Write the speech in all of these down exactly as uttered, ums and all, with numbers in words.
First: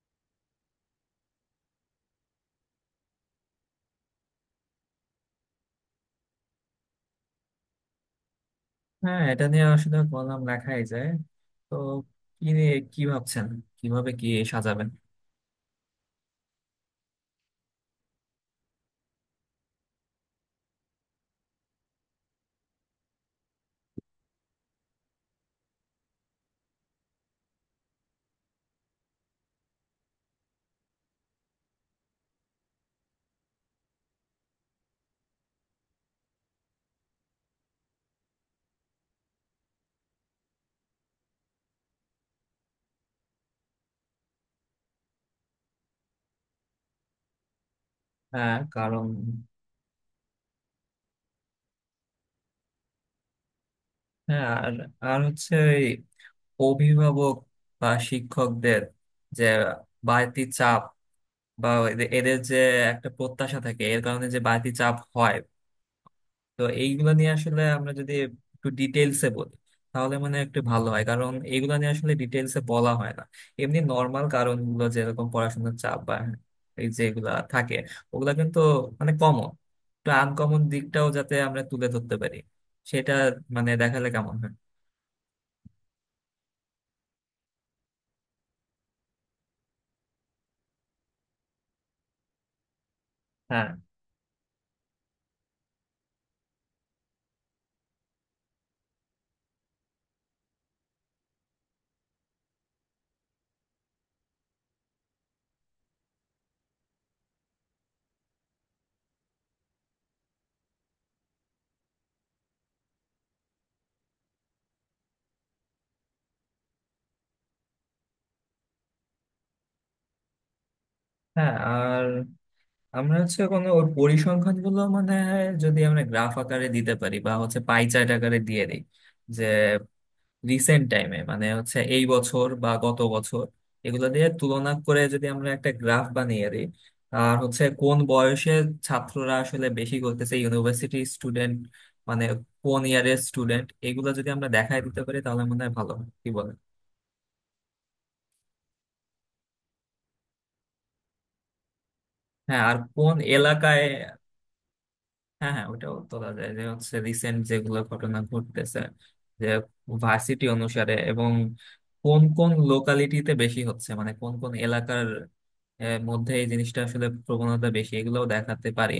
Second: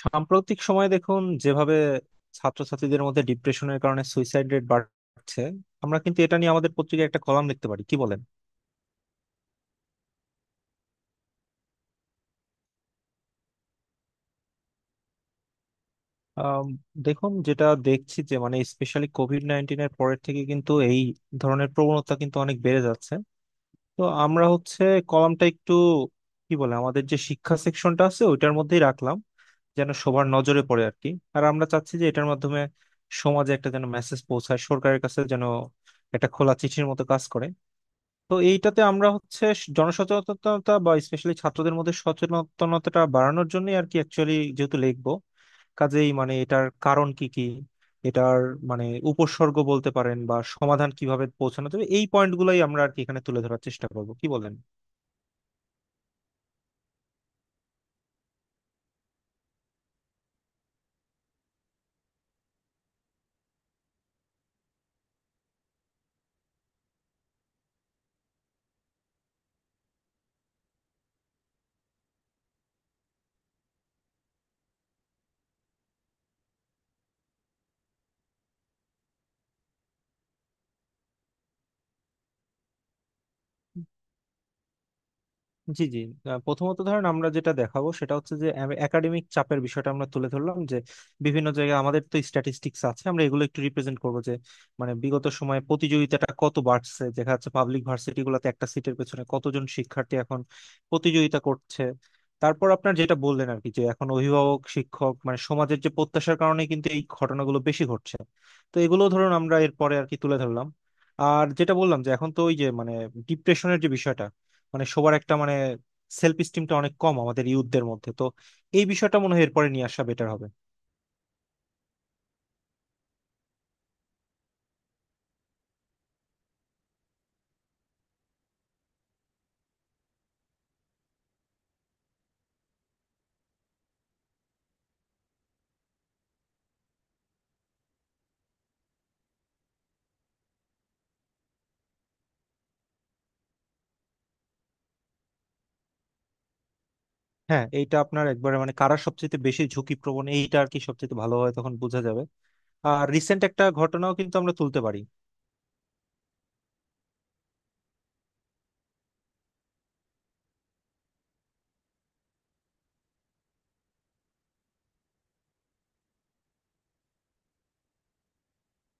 সাম্প্রতিক সময়ে দেখুন যেভাবে ছাত্রছাত্রীদের মধ্যে ডিপ্রেশনের কারণে সুইসাইড রেট বাড়ছে, আমরা কিন্তু এটা নিয়ে আমাদের পত্রিকায় একটা কলাম লিখতে পারি, কি বলেন? হ্যাঁ, এটা নিয়ে আসলে কলাম লেখাই যায়। তো কি নিয়ে কি ভাবছেন? কিভাবে কি সাজাবেন? আম, দেখুন, যেটা দেখছি যে মানে স্পেশালি কোভিড নাইন্টিনের পরের থেকে কিন্তু এই ধরনের প্রবণতা কিন্তু অনেক বেড়ে যাচ্ছে। তো আমরা হচ্ছে কলামটা একটু কি বলে, আমাদের যে শিক্ষা সেকশনটা আছে ওইটার মধ্যেই রাখলাম যেন সবার নজরে পড়ে আর কি। আর আমরা চাচ্ছি যে এটার মাধ্যমে সমাজে একটা যেন মেসেজ পৌঁছায়, সরকারের কাছে যেন একটা খোলা চিঠির মতো কাজ করে। তো এইটাতে আমরা হচ্ছে স- জনসচেতনতা বা স্পেশালি ছাত্রদের মধ্যে সচেতনতাটা বাড়ানোর জন্য আর কি অ্যাকচুয়ালি যেহেতু লিখবো, কাজেই মানে এটার কারণ কি কি, এটার হ্যাঁ, মানে কারণ। উপসর্গ বলতে পারেন বা সমাধান কিভাবে পৌঁছানো যাবে, এই পয়েন্টগুলোই আমরা আর কি এখানে তুলে ধরার চেষ্টা করবো, কি হ্যাঁ। বলেন? আর আর হচ্ছে এই অভিভাবক বা শিক্ষকদের যে বাড়তি চাপ, বা এদে- এদের যে একটা প্রত্যাশা থাকে, এর কারণে যে বাড়তি চাপ হয়। তো এইগুলো নিয়ে আসলে আমরা যদি একটু ডিটেলসে বলি তাহলে মানে একটু ভালো হয়, কারণ এইগুলো নিয়ে আসলে ডিটেলসে বলা হয় না। এমনি নর্মাল কারণগুলো, যেরকম পড়াশোনার চাপ বা এই যেগুলা থাকে, ওগুলা কিন্তু মানে কমন। একটু আনকমন দিকটাও যাতে আমরা তুলে ধরতে পারি, সেটা মানে দেখালে কেমন হয়? জি জি। আহ, প্রথমত ধরেন আমরা যেটা দেখাবো সেটা হচ্ছে যে একাডেমিক চাপের বিষয়টা আমরা তুলে ধরলাম, যে বিভিন্ন জায়গায় আমাদের তো স্ট্যাটিস্টিক্স আছে, আমরা এগুলো একটু হ্যাঁ, রিপ্রেজেন্ট করবো যে মানে বিগত সময়ে প্রতিযোগিতাটা কত বাড়ছে, দেখা যাচ্ছে পাবলিক ভার্সিটি গুলোতে একটা সিটের পেছনে কতজন শিক্ষার্থী এখন প্রতিযোগিতা করছে। তারপর আপনার যেটা বললেন আর কি, যে এখন অভিভাবক শিক্ষক মানে সমাজের যে প্রত্যাশার কারণে কিন্তু এই ঘটনাগুলো বেশি ঘটছে, তো এগুলো ধরুন আমরা এরপরে আর কি তুলে ধরলাম। আর যেটা বললাম যে এখন তো ওই যে মানে ডিপ্রেশনের যে বিষয়টা, মানে সবার একটা মানে সেলফ স্টিমটা অনেক কম আমাদের ইউথদের মধ্যে, তো এই বিষয়টা মনে হয় এরপরে নিয়ে আসা বেটার হবে। হ্যাঁ। আর আমরা হচ্ছে কোনো ওর পরিসংখ্যান গুলো মানে যদি আমরা গ্রাফ আকারে দিতে পারি, বা হচ্ছে পাই চার্ট আকারে দিয়ে দিই, যে রিসেন্ট টাইমে মানে হচ্ছে এই বছর বা গত বছর এগুলো দিয়ে তুলনা করে যদি আমরা একটা গ্রাফ বানিয়ে দিই। আর হচ্ছে কোন বয়সের ছাত্ররা আসলে বেশি করতেছে, ইউনিভার্সিটি স্টুডেন্ট, মানে কোন ইয়ারের স্টুডেন্ট, এগুলো যদি আমরা দেখায় দিতে পারি তাহলে মনে হয় ভালো হয়। কি বলেন? হ্যাঁ, এইটা আপনার একবারে মানে কারা সবচেয়ে বেশি ঝুঁকিপ্রবণ এইটা আর কি সবচেয়ে ভালো হয় তখন বোঝা যাবে। হ্যাঁ, আর আর কোন রিসেন্ট একটা এলাকায়। ঘটনাও কিন্তু আমরা তুলতে পারি। হ্যাঁ, হ্যাঁ, ওটাও তোলা যায়, যে হচ্ছে রিসেন্ট যেগুলো ঘটনা ঘটতেছে, যে ভার্সিটি অনুসারে, এবং কোন কোন লোকালিটিতে বেশি হচ্ছে, মানে কোন কোন এলাকার আহ, মধ্যে এই জিনিসটা আসলে প্রবণতা বেশি, এগুলোও দেখাতে পারি।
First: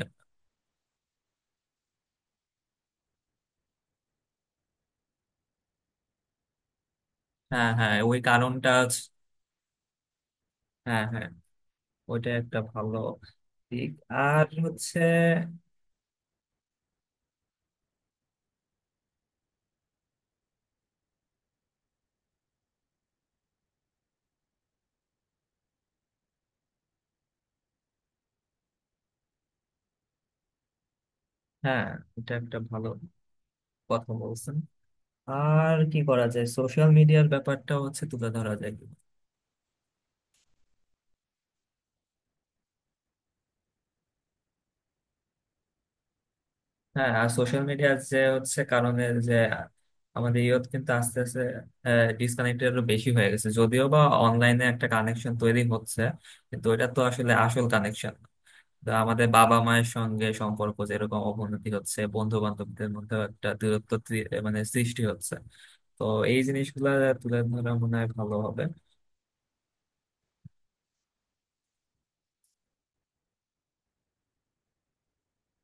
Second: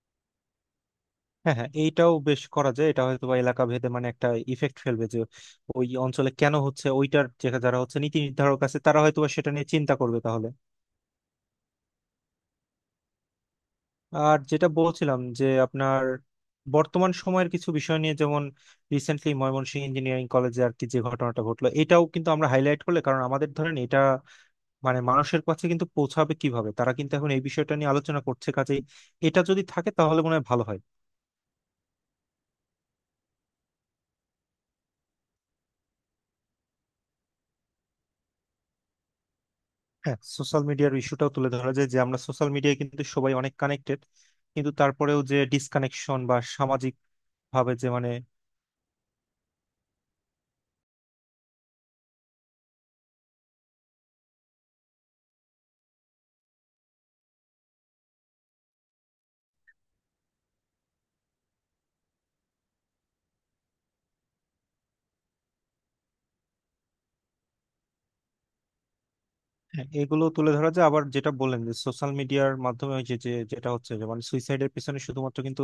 হ্যাঁ হ্যাঁ, এইটাও বেশ করা যায়, এটা হয়তো বা এলাকা ভেদে মানে একটা ইফেক্ট ফেলবে যে ওই অঞ্চলে কেন হচ্ছে, ওইটার যে হ্যাঁ, যারা হ্যাঁ, হচ্ছে ওই নীতি নির্ধারক কারণটা আছে তারা হচ্ছে- হয়তো বা সেটা নিয়ে চিন্তা করবে তাহলে। হ্যাঁ, হ্যাঁ, ওইটা একটা ভালো দিক। আর আর যেটা হচ্ছে। বলছিলাম যে আপনার বর্তমান সময়ের কিছু বিষয় নিয়ে, যেমন রিসেন্টলি ময়মনসিংহ ইঞ্জিনিয়ারিং কলেজে আর কি যে ঘটনাটা ঘটলো, এটাও কিন্তু আমরা হাইলাইট করলে, কারণ আমাদের ধরেন এটা মানে মানুষের কাছে কিন্তু পৌঁছাবে কিভাবে, তারা কিন্তু এখন এই বিষয়টা নিয়ে আলোচনা করছে, কাজেই এটা যদি থাকে তাহলে মনে হয় ভালো হয়। হ্যাঁ, এটা একটা ভালো কথা বলছেন। আর কি করা যায়, সোশ্যাল মিডিয়ার ব্যাপারটা হচ্ছে তুলে ধরা যায়। হ্যাঁ, সোশ্যাল মিডিয়ার ইস্যুটাও তুলে ধরা যায়, যে আমরা সোশ্যাল মিডিয়ায় কিন্তু সবাই অনেক কানেক্টেড, কিন্তু তারপরেও যে ডিসকানেকশন বা সামাজিক হ্যাঁ, আর সোশ্যাল ভাবে যে মিডিয়ার মানে, যে হচ্ছে কারণে যে আমাদের ইয়ত কিন্তু আস্তে আস্তে ডিসকানেক্টেড আরো বেশি হয়ে গেছে, যদিও বা অনলাইনে একটা কানেকশন তৈরি হচ্ছে, কিন্তু এটা তো আসলে আসল কানেকশন। আমাদের বাবা মায়ের সঙ্গে সম্পর্ক যেরকম অবনতি হচ্ছে, বন্ধু বান্ধবদের মধ্যে একটা দূরত্ব তৈ- মানে সৃষ্টি হচ্ছে। তো এই জিনিসগুলো তুলে ধরা মনে হয় ভালো হবে। হ্যাঁ, এগুলো তুলে ধরা যায়। আবার যেটা বললেন যে সোশ্যাল মিডিয়ার মাধ্যমে ওই যে যে যেটা হচ্ছে যে মানে সুইসাইডের পিছনে শুধুমাত্র কিন্তু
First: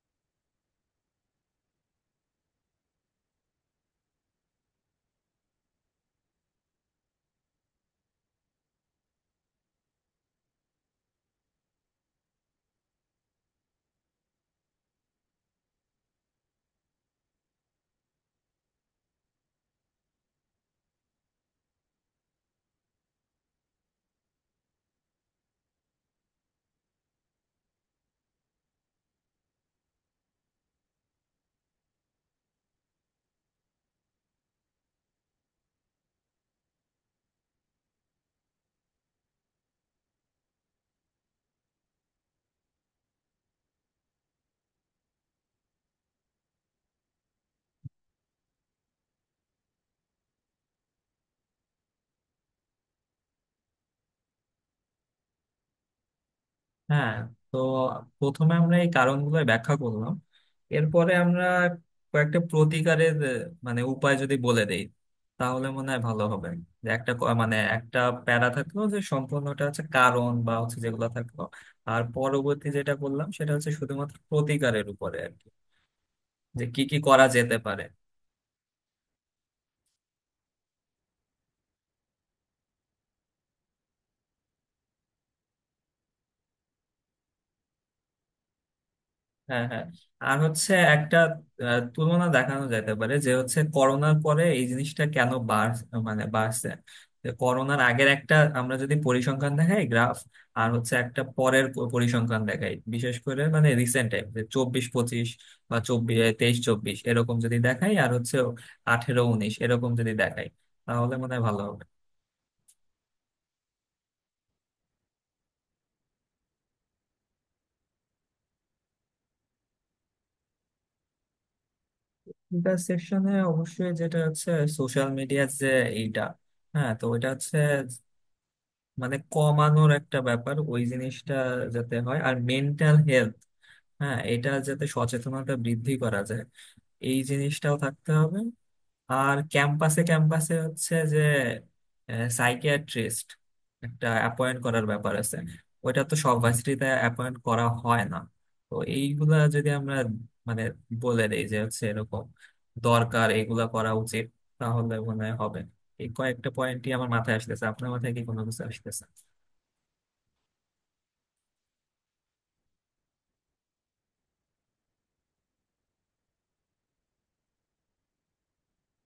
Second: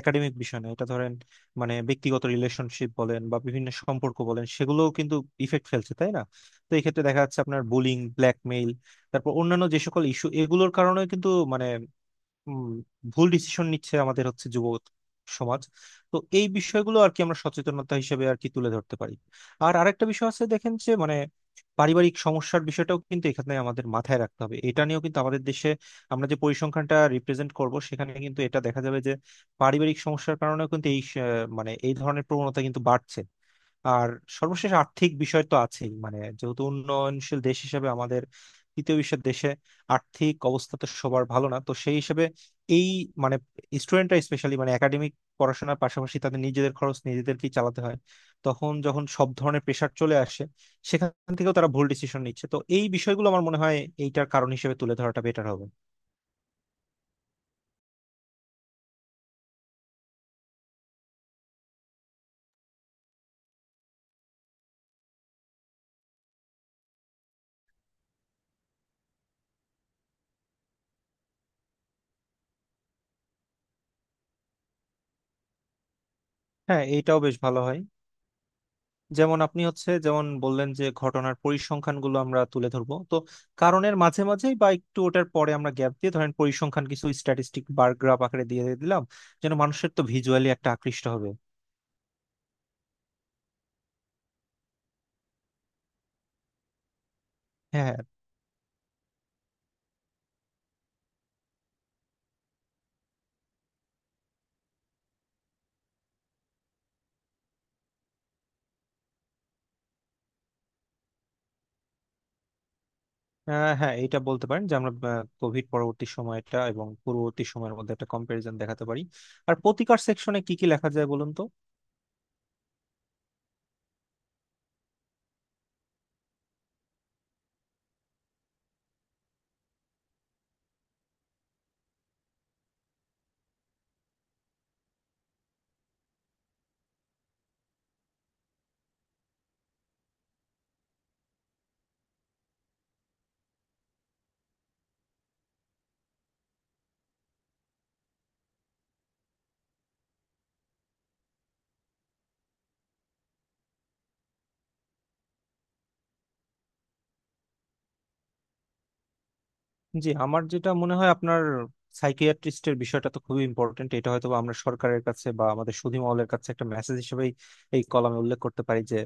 একাডেমিক বিষয় না, এটা ধরেন মানে ব্যক্তিগত রিলেশনশিপ বলেন বা বিভিন্ন সম্পর্ক বলেন সেগুলোও কিন্তু ইফেক্ট ফেলছে তাই না। তো এই ক্ষেত্রে দেখা যাচ্ছে আপনার বুলিং, ব্ল্যাকমেইল, তারপর অন্যান্য যে সকল ইস্যু, এগুলোর কারণে কিন্তু মানে উম, ভুল ডিসিশন নিচ্ছে আমাদের হচ্ছে যুব সমাজ। তো এই বিষয়গুলো আর কি আমরা সচেতনতা হিসেবে আর কি তুলে ধরতে পারি। আর আরেকটা বিষয় আছে দেখেন যে মানে পারিবারিক সমস্যার বিষয়টাও কিন্তু এখানে আমাদের মাথায় রাখতে হবে, এটা নিয়েও কিন্তু আমাদের দেশে আমরা যে পরিসংখ্যানটা রিপ্রেজেন্ট করব সেখানে কিন্তু এটা দেখা যাবে যে পারিবারিক সমস্যার কারণেও কিন্তু এই স- মানে এই ধরনের প্রবণতা কিন্তু বাড়ছে। আর সর্বশেষ আর্থিক বিষয় তো আছেই, মানে যেহেতু উন্নয়নশীল দেশ হিসেবে আমাদের তৃতীয় বিশ্বের দেশে আর্থিক অবস্থা তো সবার ভালো না, তো সেই হিসেবে এই মানে স্টুডেন্টরা স্পেশালি মানে একাডেমিক পড়াশোনার পাশাপাশি তাদের নিজেদের খরচ নিজেদেরকেই চালাতে হয়, তখন যখন সব ধরনের প্রেশার চলে আসে সেখান থেকেও তারা ভুল ডিসিশন নিচ্ছে, তো এই বিষয়গুলো আমার মনে হয় এইটার কারণ হিসেবে তুলে ধরাটা বেটার হবে। হ্যাঁ। তো প্রথমে আমরা এই কারণগুলো ব্যাখ্যা করলাম। এরপরে আমরা কয়েকটা প্রতিকারের আহ, মানে উপায় যদি বলে দেই তাহলে মনে হয় ভালো হবে। যে একটা ক- মানে একটা প্যারা থাকলো যে সম্পূর্ণটা হচ্ছে কারণ বা হচ্ছে যেগুলো থাকলো। আর পরবর্তী যেটা বললাম সেটা হচ্ছে শুধুমাত্র প্রতিকারের উপরে আর কি, যে কি হ্যাঁ কি এইটাও করা বেশ যেতে ভালো হয়। পারে। যেমন আপনি হচ্ছে যেমন বললেন যে ঘটনার পরিসংখ্যানগুলো আমরা তুলে ধরবো, তো কারণের মাঝে মাঝেই বা একটু ওটার পরে আমরা গ্যাপ দিয়ে ধরেন পরিসংখ্যান কিছু স্ট্যাটিস্টিক বার গ্রাফ আকারে দিয়ে দিলাম যেন হ্যাঁ, হ্যাঁ। মানুষের তো আর ভিজুয়ালি একটা হচ্ছে আকৃষ্ট একটা হবে। আহ, তুলনা দেখানো যেতে পারে, যে হচ্ছে করোনার পরে এই জিনিসটা কেন বাড় মানে বাড়ছে। যে করোনার হ্যাঁ হ্যাঁ। আগের একটা আমরা যদি পরিসংখ্যান দেখাই গ্রাফ, আর হচ্ছে একটা পরের প- পরিসংখ্যান দেখাই, বিশেষ করে মানে রিসেন্ট টাইম, যে চব্বিশ পঁচিশ বা চব্বিশ তেইশ চব্বিশ এরকম যদি দেখাই, আর হচ্ছে আঠেরো উনিশ এরকম যদি দেখাই, তাহলে মনে হয় ভালো হবে। আহ, হ্যাঁ, এটা বলতে পারেন যে আমরা কোভিড পরবর্তী সময়টা এবং পূর্ববর্তী সময়ের মধ্যে একটা কম্পারিজন দেখাতে পারি। আর প্রতিকার সেকশনে কি কি লেখা যায় বলুন তো। ইন্টারসেকশনে অবশ্যই যেটা হচ্ছে সোশ্যাল মিডিয়ার, যে এইটা। হ্যাঁ, তো ওইটা হচ্ছে মানে কমানোর একটা ব্যাপার, ওই জিনিসটা যাতে হয়। আর মেন্টাল হেলথ। হ্যাঁ, এটা যাতে সচেতনতা বৃদ্ধি করা যায়, এই জিনিসটাও থাকতে হবে। আর ক্যাম্পাসে ক্যাম্পাসে হচ্ছে যে সাইকিয়াট্রিস্ট একটা অ্যাপয়েন্ট করার ব্যাপার আছে। ওইটা তো সব ভার্সিটিতে অ্যাপয়েন্ট করা হয় না। তো এইগুলা যদি আমরা মানে বলে দেই যে হচ্ছে এরকম দরকার, এগুলা করা উচিত, তাহলে মনে হয় হবে। এই কয়েকটা পয়েন্টই আমার মাথায় আসতেছে। আপনার মাথায় কি কোনো কিছু আসতেছে? জি, আমার যেটা মনে হয় আপনার সাইকিয়াট্রিস্টের বিষয়টা তো খুবই ইম্পর্টেন্ট, এটা হয়তো বা আমরা সরকারের কাছে বা আমাদের সুধী মহলের কাছে একটা মেসেজ হিসেবেই এই কলামে উল্লেখ করতে পারি যে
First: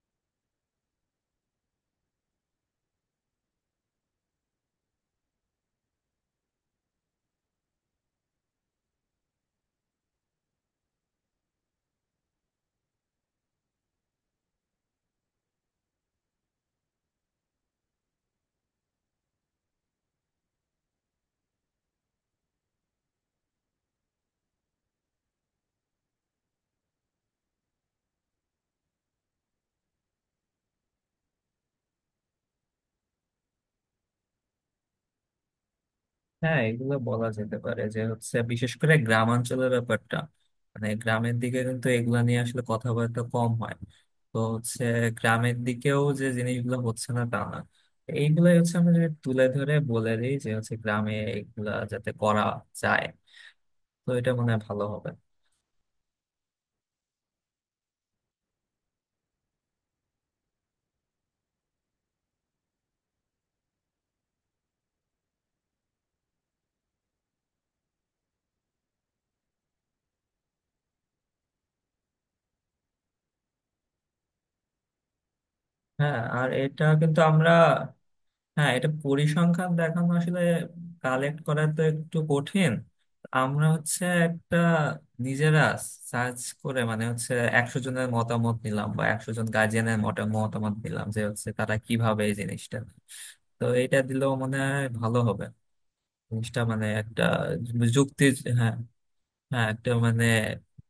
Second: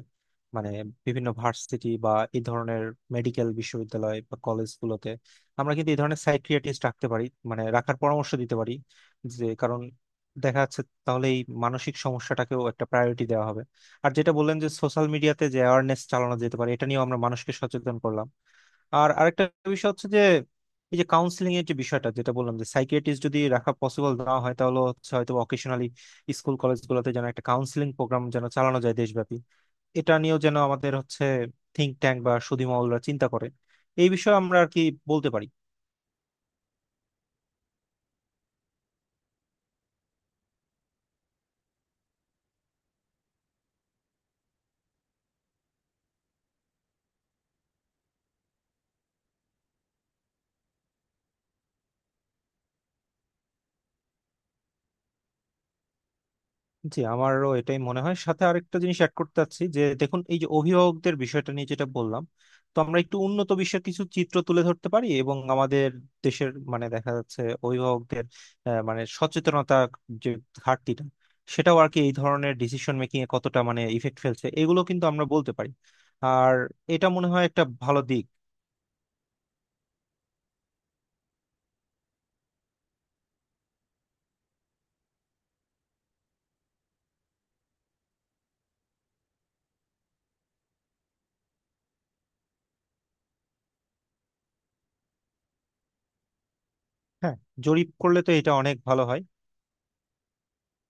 মানে বিভিন্ন ভার্সিটি বা এই ধরনের মেডিকেল বিশ্ববিদ্যালয় বা কলেজগুলোতে আমরা কিন্তু এই ধরনের সাইকিয়াট্রিস্ট রাখতে পারি, মানে রাখার পরামর্শ দিতে পারি, যে কারণ দেখা যাচ্ছে তাহলে এই মানসিক সমস্যাটাকেও একটা প্রায়োরিটি দেওয়া হবে। আর যেটা বললেন যে সোশ্যাল মিডিয়াতে যে অ্যাওয়ারনেস চালানো যেতে পারে, এটা নিয়েও আমরা মানুষকে সচেতন করলাম। আর আরেকটা বিষয় হচ্ছে যে এই যে কাউন্সিলিং এর যে বিষয়টা, যেটা বললাম যে সাইকিয়াট্রিস্ট যদি রাখা পসিবল না হয় তাহলে হচ্ছে হয়তো অকেশনালি স্কুল কলেজগুলোতে যেন একটা কাউন্সিলিং প্রোগ্রাম যেন চালানো যায় দেশব্যাপী, এটা নিয়েও যেন আমাদের হচ্ছে থিঙ্ক ট্যাঙ্ক বা সুধী মহলরা চিন্তা করে, এই বিষয়ে আমরা আর কি বলতে পারি। হ্যাঁ, এগুলো বলা যেতে পারে, যে হচ্ছে বিশেষ করে গ্রামাঞ্চলের ব্যাপারটা, মানে গ্রামের দিকে কিন্তু এগুলা নিয়ে আসলে কথাবার্তা কম হয়। তো হচ্ছে গ্রামের দিকেও যে জিনিসগুলো হচ্ছে না তা না, এইগুলাই হচ্ছে। আমরা যদি তুলে ধরে বলে দিই যে হচ্ছে গ্রামে এগুলা যাতে করা যায়, তো এটা মনে হয় ভালো হবে। জি আমারও এটাই মনে হয়। সাথে আরেকটা জিনিস অ্যাড করতে চাচ্ছি যে দেখুন এই যে অভিভাবকদের বিষয়টা নিয়ে যেটা বললাম, তো আমরা একটু উন্নত বিশ্বের কিছু চিত্র তুলে ধরতে পারি এবং আমাদের দেশের মানে দেখা যাচ্ছে অভিভাবকদের আহ, মানে সচেতনতা যে ঘাটতিটা, সেটাও আর কি এই ধরনের ডিসিশন মেকিং এ কতটা মানে ইফেক্ট ফেলছে এগুলো কিন্তু আমরা বলতে পারি। হ্যাঁ, আর আর এটা এটা কিন্তু মনে হয় আমরা। একটা ভালো দিক। হ্যাঁ, এটা পরিসংখ্যান দেখানো আসলে কালেক্ট করা তো একটু কঠিন। আমরা হচ্ছে একটা নিজেরা সার্চ করে মানে হচ্ছে একশো জনের মতামত নিলাম, বা একশো জন গার্জিয়ানের মতামত নিলাম, যে হচ্ছে তারা কিভাবে এই জিনিসটা। তো এটা দিলেও মনে হয় ভালো হবে, জিনিসটা মানে একটা হ্যাঁ, জরিপ করলে যুক্তি। তো এটা হ্যাঁ, অনেক ভালো হয়। হ্যাঁ, একটা মানে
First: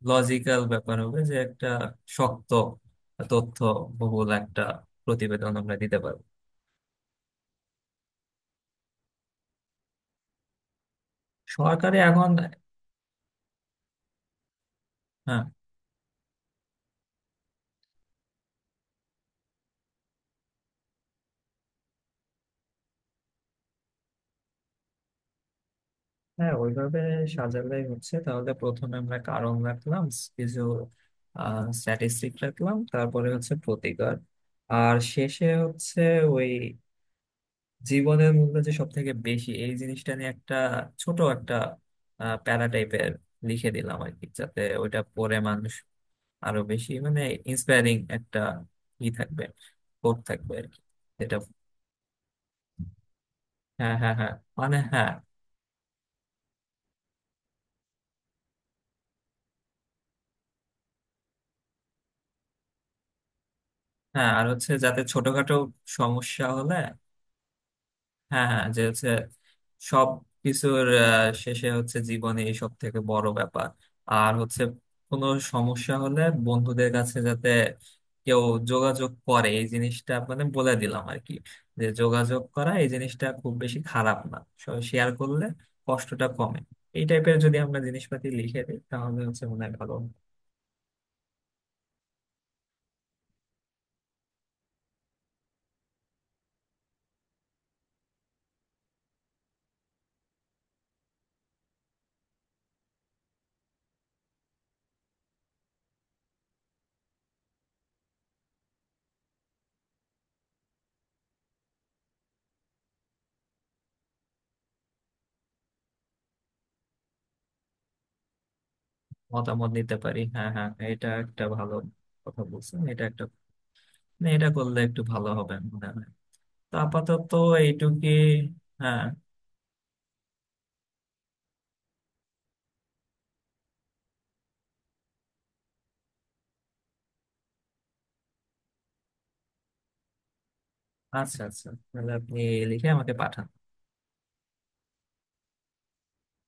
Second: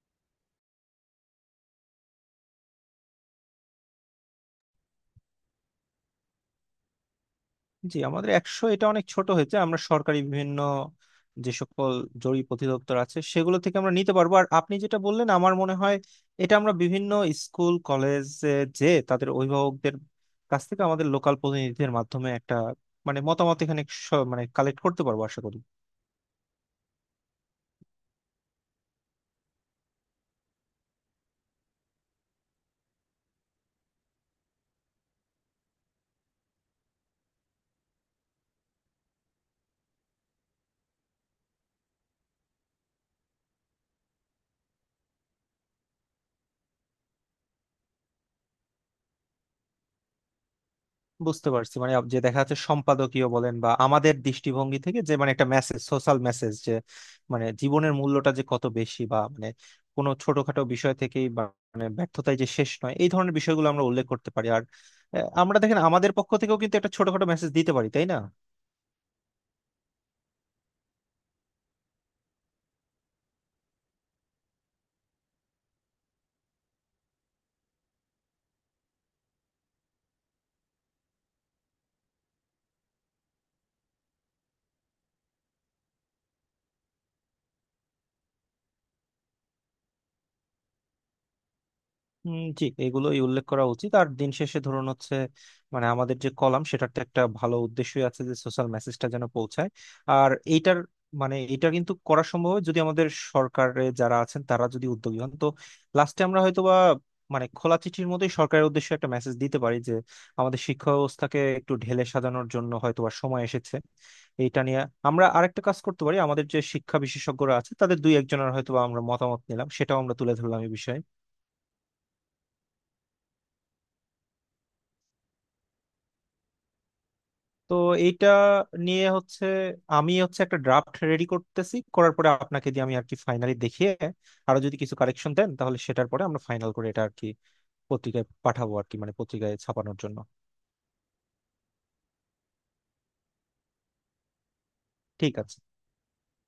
লজিক্যাল ব্যাপার হবে, যে একটা শক্ত তথ্য বহুল একটা প্রতিবেদন আমরা দিতে পারবো। জি আমাদের একশো এটা অনেক ছোট হয়েছে, আমরা সরকারি বিভিন্ন যে সকল সরকারি এখন। জরুরি অধিদপ্তর আছে সেগুলো থেকে আমরা নিতে পারবো। আর আপনি যেটা বললেন, হ্যাঁ, আমার মনে হয় এটা আমরা বিভিন্ন স্কুল কলেজে যে তাদের অভিভাবকদের কাছ থেকে আমাদের লোকাল প্রতিনিধিদের মাধ্যমে একটা মানে মতামত এখানে স- মানে কালেক্ট করতে পারবো আশা করি। হ্যাঁ, ওইভাবে সাজালেই হচ্ছে। তাহলে প্রথমে আমরা কারণ রাখলাম, কিছু স্ট্যাটিস্টিক রাখলাম, তারপরে হচ্ছে প্রতিকার, আর শেষে হচ্ছে ওই জীবনের মূল্য যে সব থেকে বেশি, এই জিনিসটা নিয়ে একটা ছোট একটা প্যারা টাইপের লিখে দিলাম আর কি, যাতে ওইটা পড়ে মানুষ আরো বেশি মানে ইন্সপায়ারিং একটা ই থাকবে, কোট থাকবে আর কি, এটা। বুঝতে পারছি, মানে যে দেখা যাচ্ছে সম্পাদকীয় বলেন বা হ্যাঁ, হ্যাঁ, আমাদের হ্যাঁ, মানে দৃষ্টিভঙ্গি থেকে হ্যাঁ। যে মানে একটা মেসেজ সোশ্যাল মেসেজ যে মানে জীবনের মূল্যটা যে কত বেশি, বা মানে কোনো ছোটখাটো বিষয় থেকেই বা মানে ব্যর্থতায় যে শেষ নয়, এই ধরনের বিষয়গুলো আমরা উল্লেখ করতে হ্যাঁ, আর পারি। আর হচ্ছে যাতে আহ, ছোটখাটো আমরা দেখেন আমাদের পক্ষ সমস্যা থেকেও হলে। কিন্তু একটা ছোটখাটো মেসেজ দিতে পারি তাই না। হ্যাঁ, হ্যাঁ, যে হচ্ছে সব কিছুর আহ, শেষে হচ্ছে জীবনে এই সব থেকে বড় ব্যাপার। আর হচ্ছে কোনো সমস্যা হলে বন্ধুদের কাছে যাতে কেউ যোগাযোগ করে, এই জিনিসটা মানে বলে দিলাম আর কি, যে যোগাযোগ করা এই জিনিসটা খুব বেশি খারাপ না। শেয়ার করলে কষ্টটা কমে। এই টাইপের যদি আমরা জিনিসপাতি লিখে দিই তাহলে হচ্ছে মনে হয় ভালো। হুম, জি এগুলোই উল্লেখ করা উচিত। আর দিন শেষে ধরুন হচ্ছে মানে আমাদের যে কলাম সেটার তো একটা ভালো উদ্দেশ্যই আছে যে সোশ্যাল মেসেজটা যেন পৌঁছায়, আর এইটার মানে এটা কিন্তু করা সম্ভব হয় যদি আমাদের সরকারে যারা আছেন তারা যদি উদ্যোগী হন, তো লাস্টে আমরা হয়তো বা মানে খোলা চিঠির মতোই সরকারের উদ্দেশ্যে একটা মেসেজ দিতে পারি যে আমাদের শিক্ষা ব্যবস্থাকে একটু ঢেলে সাজানোর জন্য হয়তো বা সময় এসেছে। এইটা নিয়ে আমরা আরেকটা কাজ করতে পারি, আমাদের যে শিক্ষা বিশেষজ্ঞরা আছে তাদের দুই একজনের হয়তো বা আমরা মতামত নিলাম, মতামত নিতে সেটাও আমরা পারি, তুলে হ্যাঁ, ধরলাম হ্যাঁ, এই বিষয়ে। এটা একটা ভালো কথা বলছেন। এটা একটা, না, এটা করলে একটু ভালো হবে মনে হয়। তো আপাতত তো এইটুকুই। এইটা হ্যাঁ, নিয়ে হচ্ছে আমি হচ্ছে একটা ড্রাফট রেডি করতেছি, করার পরে আপনাকে দিয়ে আমি আর কি ফাইনালি দেখিয়ে আরো যদি কিছু কারেকশন দেন তাহলে সেটার পরে আমরা ফাইনাল করে এটা আর কি পত্রিকায় পাঠাবো আর কি, মানে পত্রিকায় ছাপানোর জন্য। আচ্ছা, আচ্ছা, তাহলে আপনি লিখে আমাকে পাঠান। ঠিক আছে।